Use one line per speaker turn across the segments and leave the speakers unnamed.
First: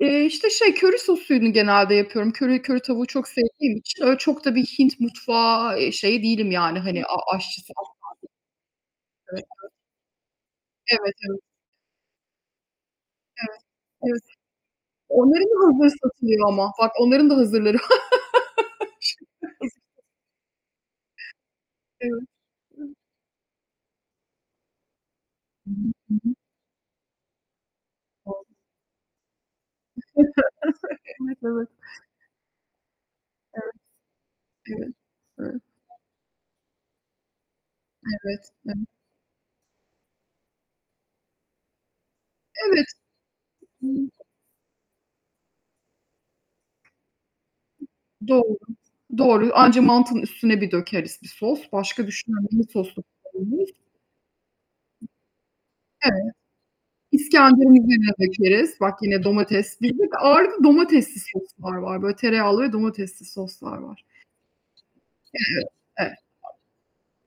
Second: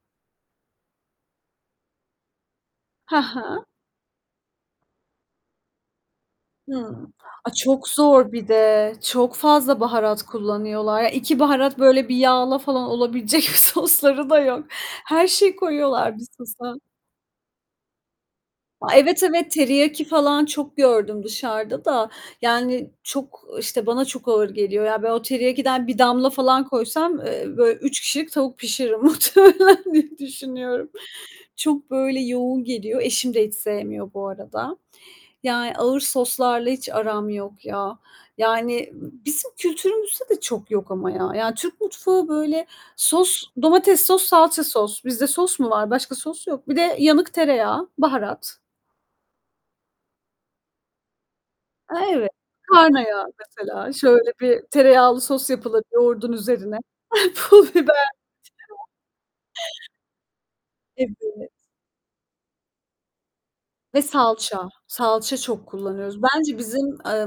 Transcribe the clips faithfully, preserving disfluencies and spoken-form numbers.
Eee, işte şey, köri sosunu genelde yapıyorum. Köri köri tavuğu
He
çok
he.
sevdiğim için öyle çok da bir Hint mutfağı, eee, şeyi değilim yani hani
Hımm.
a
A,
aşçısı
çok zor bir de.
[unintelligible]
Çok
Evet. Evet
fazla baharat kullanıyorlar. Ya,
Evet.
iki
Evet.
baharat böyle bir yağla falan olabilecek
Evet. Evet.
sosları da yok. Her
Onların
şeyi
da hazırı
koyuyorlar bir
satılıyor ama.
sosa.
Bak onların da hazırları
A, evet evet,
[unintelligible]
teriyaki falan çok gördüm dışarıda da
Evet,
yani
hı.
çok, işte, bana çok ağır geliyor. Ya, ben o
Hı hı.
teriyakidon bir
Hı
damla
hı.
falan koysam, eee, be üç kişilik
Doğru.
tavuk pişiririm, muhtemelen diye düşünüyorum.
Evet. Evet.
Çok böyle yoğun geliyor. Eşim de hiç
Evet.
sevmiyor bu arada,
Evet. Evet.
yani ağır soslarla hiç aram yok ya.
Evet, evet.
Yani bizim kültürümüzde de çok yok ama ya. Ya, Türk mutfağı böyle
Evet.
sos, domates sos, salça sos. Bizde sos mu var? Başka sos yok. Bir de yanık tereyağı,
Doğru,
baharat.
doğru, anca mantının üstüne bir dökeriz bir sos,
A
başka
evet.
düşünen yok
Karna
soslu.
yağı
[unintelligible]
mesela, şöyle bir tereyağlı sos yapılır
Evet,
yoğurdun üzerine. Pul biber.
iskenderimize de dökeriz,
[unintelligible]
bak yine domates değil. Ağırlıklı domatesli
Evet.
soslar var, böyle tereyağlı ve domatesli soslar
Ve
var.
salça. Salça çok
Evet, evet.
kullanıyoruz.
[unintelligible]
Bence bizim, eee,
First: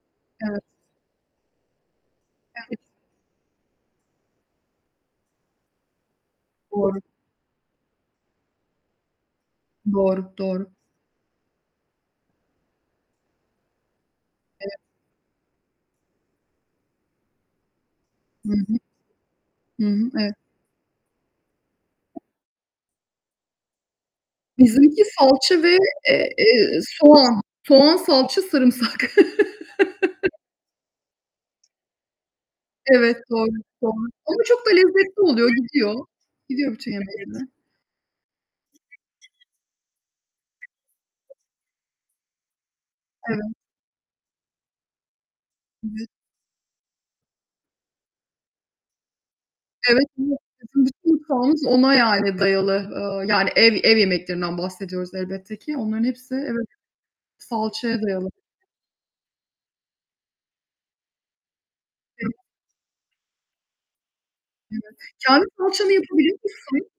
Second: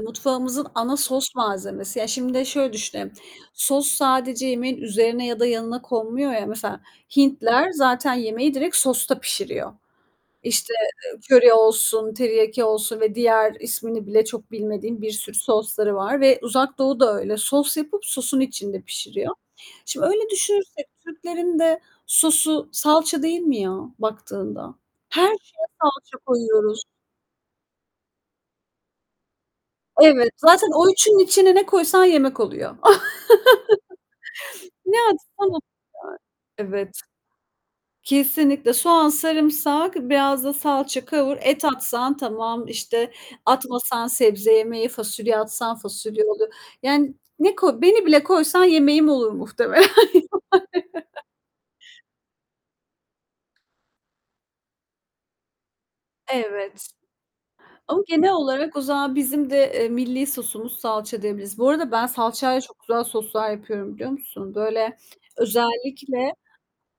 Evet.
mutfağımızın ana sos malzemesi. Ya, şimdi de şöyle
Evet.
düşünelim. Sos sadece yemeğin üzerine ya da yanına konmuyor ya. Mesela
Doğru.
Hintliler zaten yemeği direkt sosta pişiriyor.
Doğru, doğru.
İşte, eee, köri olsun, teriyaki olsun ve diğer ismini bile çok
Evet.
bilmediğim bir sürü sosları var ve Uzak Doğu da öyle. Sos yapıp sosun
Hı hı.
içinde pişiriyor.
Hı
Şimdi
hı.
öyle
Evet.
düşünürsek, Türklerin de sosu salça değil mi ya baktığında?
Bizimki
Her
salça
şeye
ve,
salça
eee, eee,
koyuyoruz.
soğan. Soğan, salça, sarımsak.
Evet. Zaten o üçünün içine ne koysan yemek oluyor.
Evet, doğru soğan. Ama çok da
Ne
lezzetli
atsan
oluyor,
oluyor.
gidiyor. Gidiyor bütün
Evet.
yemeklerine.
Kesinlikle soğan,
[unintelligible]
sarımsak, biraz da salça
[unintelligible]
kavur, et atsan tamam, işte
Evet.
atmasan sebze yemeği, fasulye atsan
Evet.
fasulye olur. Yani ne koy beni bile koysan yemeğim olur muhtemelen yani.
Evet, evet. Bizim bütün mutfağımız ona yani dayalı, eee, yani ev ev yemeklerinden bahsediyoruz elbette ki. Onların hepsi evet
Evet.
salçaya
Ama
dayalı.
genel olarak o zaman bizim de, eee, milli sosumuz salça diyebiliriz. Bu arada ben
[unintelligible]
salçayla çok güzel soslar yapıyorum biliyor musun?
Evet.
Böyle
Kendin salçanı
özellikle
yapabiliyor musun?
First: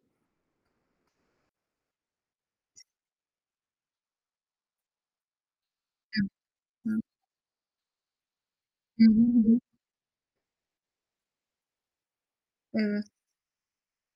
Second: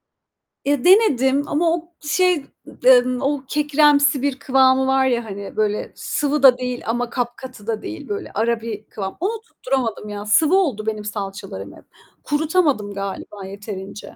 Ya, denedim ama o şey, eee, o kekremsi bir kıvamı var ya hani böyle sıvı da değil
[unintelligible]
ama kapkatı da değil böyle ara bir kıvam. Onu
[unintelligible]
tutturamadım ya. Sıvı oldu benim salçalarım hep. Kurutamadım
Evet.
galiba yeterince.